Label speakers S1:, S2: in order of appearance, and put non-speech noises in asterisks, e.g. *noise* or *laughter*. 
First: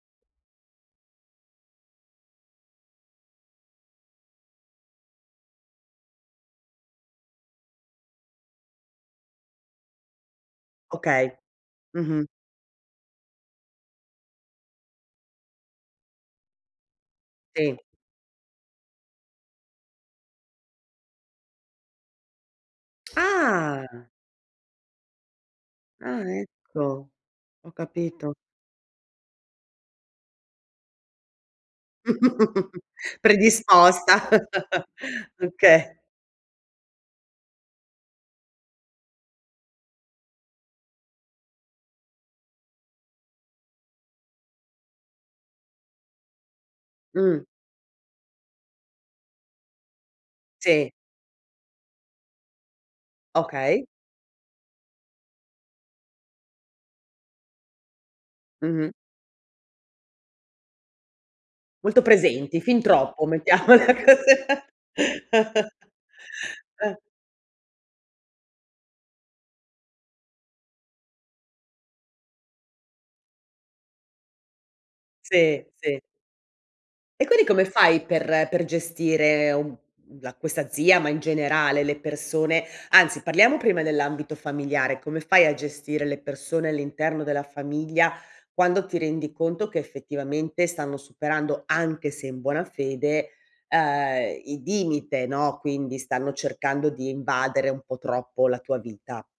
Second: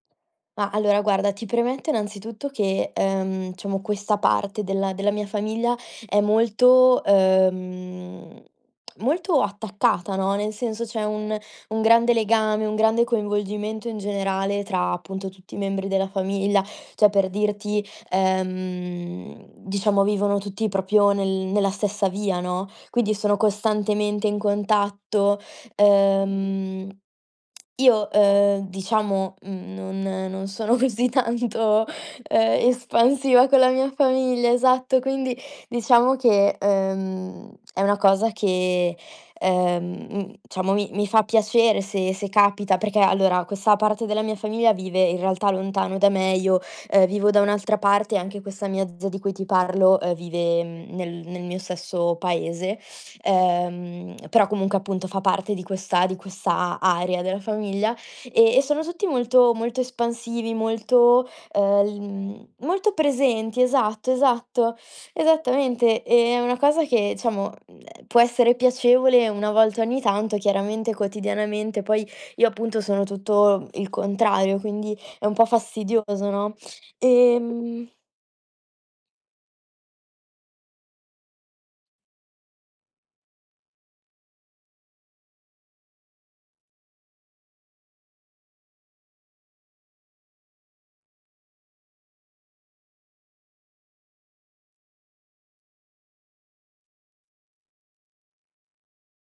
S1: No, allora, guarda, ti premetto innanzitutto che, ehm, diciamo, questa parte della della mia famiglia è molto, ehm, *smacks lips* molto attaccata, no, nel senso c'è
S2: Okay.
S1: un un grande
S2: Mh-mh.
S1: legame, un grande coinvolgimento in generale tra, appunto, tutti i membri della famiglia. Cioè, per
S2: Sì.
S1: dirti, ehm, diciamo, vivono tutti proprio nel nella stessa via, no, quindi sono
S2: Ah!
S1: costantemente in contatto,
S2: Ah,
S1: ehm,
S2: ecco. Ho
S1: io,
S2: capito.
S1: ehm, diciamo, mhmm, non non sono così tanto, ehm,
S2: *chuckles*
S1: espansiva con la mia
S2: Predisposta,
S1: famiglia esatto,
S2: *laughs*
S1: quindi,
S2: okay.
S1: diciamo che, ehm, è una cosa che, ehm, mhmm, diciamo mi mi fa piacere se se capita. Perché, allora, questa parte della mia famiglia vive, in realtà, lontano da me, io, ehm, vivo da
S2: Mh.
S1: un'altra parte e anche questa mia zia di cui ti parlo, ehm, vive
S2: Sì.
S1: nel nel mio stesso paese,
S2: Okay.
S1: ehm, però, comunque, appunto, fa parte di questa di questa area della famiglia, e e sono
S2: Mh-mh.
S1: tutti molto molto espansivi, molto, ehm, l
S2: Molto
S1: mhmm,
S2: presenti, fin
S1: molto
S2: troppo
S1: presenti
S2: mettiamola
S1: esatto,
S2: cos
S1: esatto,
S2: *chuckles*
S1: esattamente. È una cosa
S2: Eh.
S1: che, diciamo, mhmm, ehm, può essere piacevole una volta ogni tanto. Chiaramente, quotidianamente, poi io, appunto, sono tutto il contrario, quindi è un po'
S2: Sì, sì.
S1: fastidioso, no,
S2: E quindi come
S1: ehm
S2: fai per per gestire uhm, uhm, la questa zia, ma in generale le persone anzi, parliamo prima dell'ambito familiare. Come fai a gestire le persone all'interno della famiglia quando ti rendi conto che, effettivamente, stanno superando, anche se in buona fede, ehm, i limite, no, quindi stanno cercando di invadere un po' troppo la tua vita?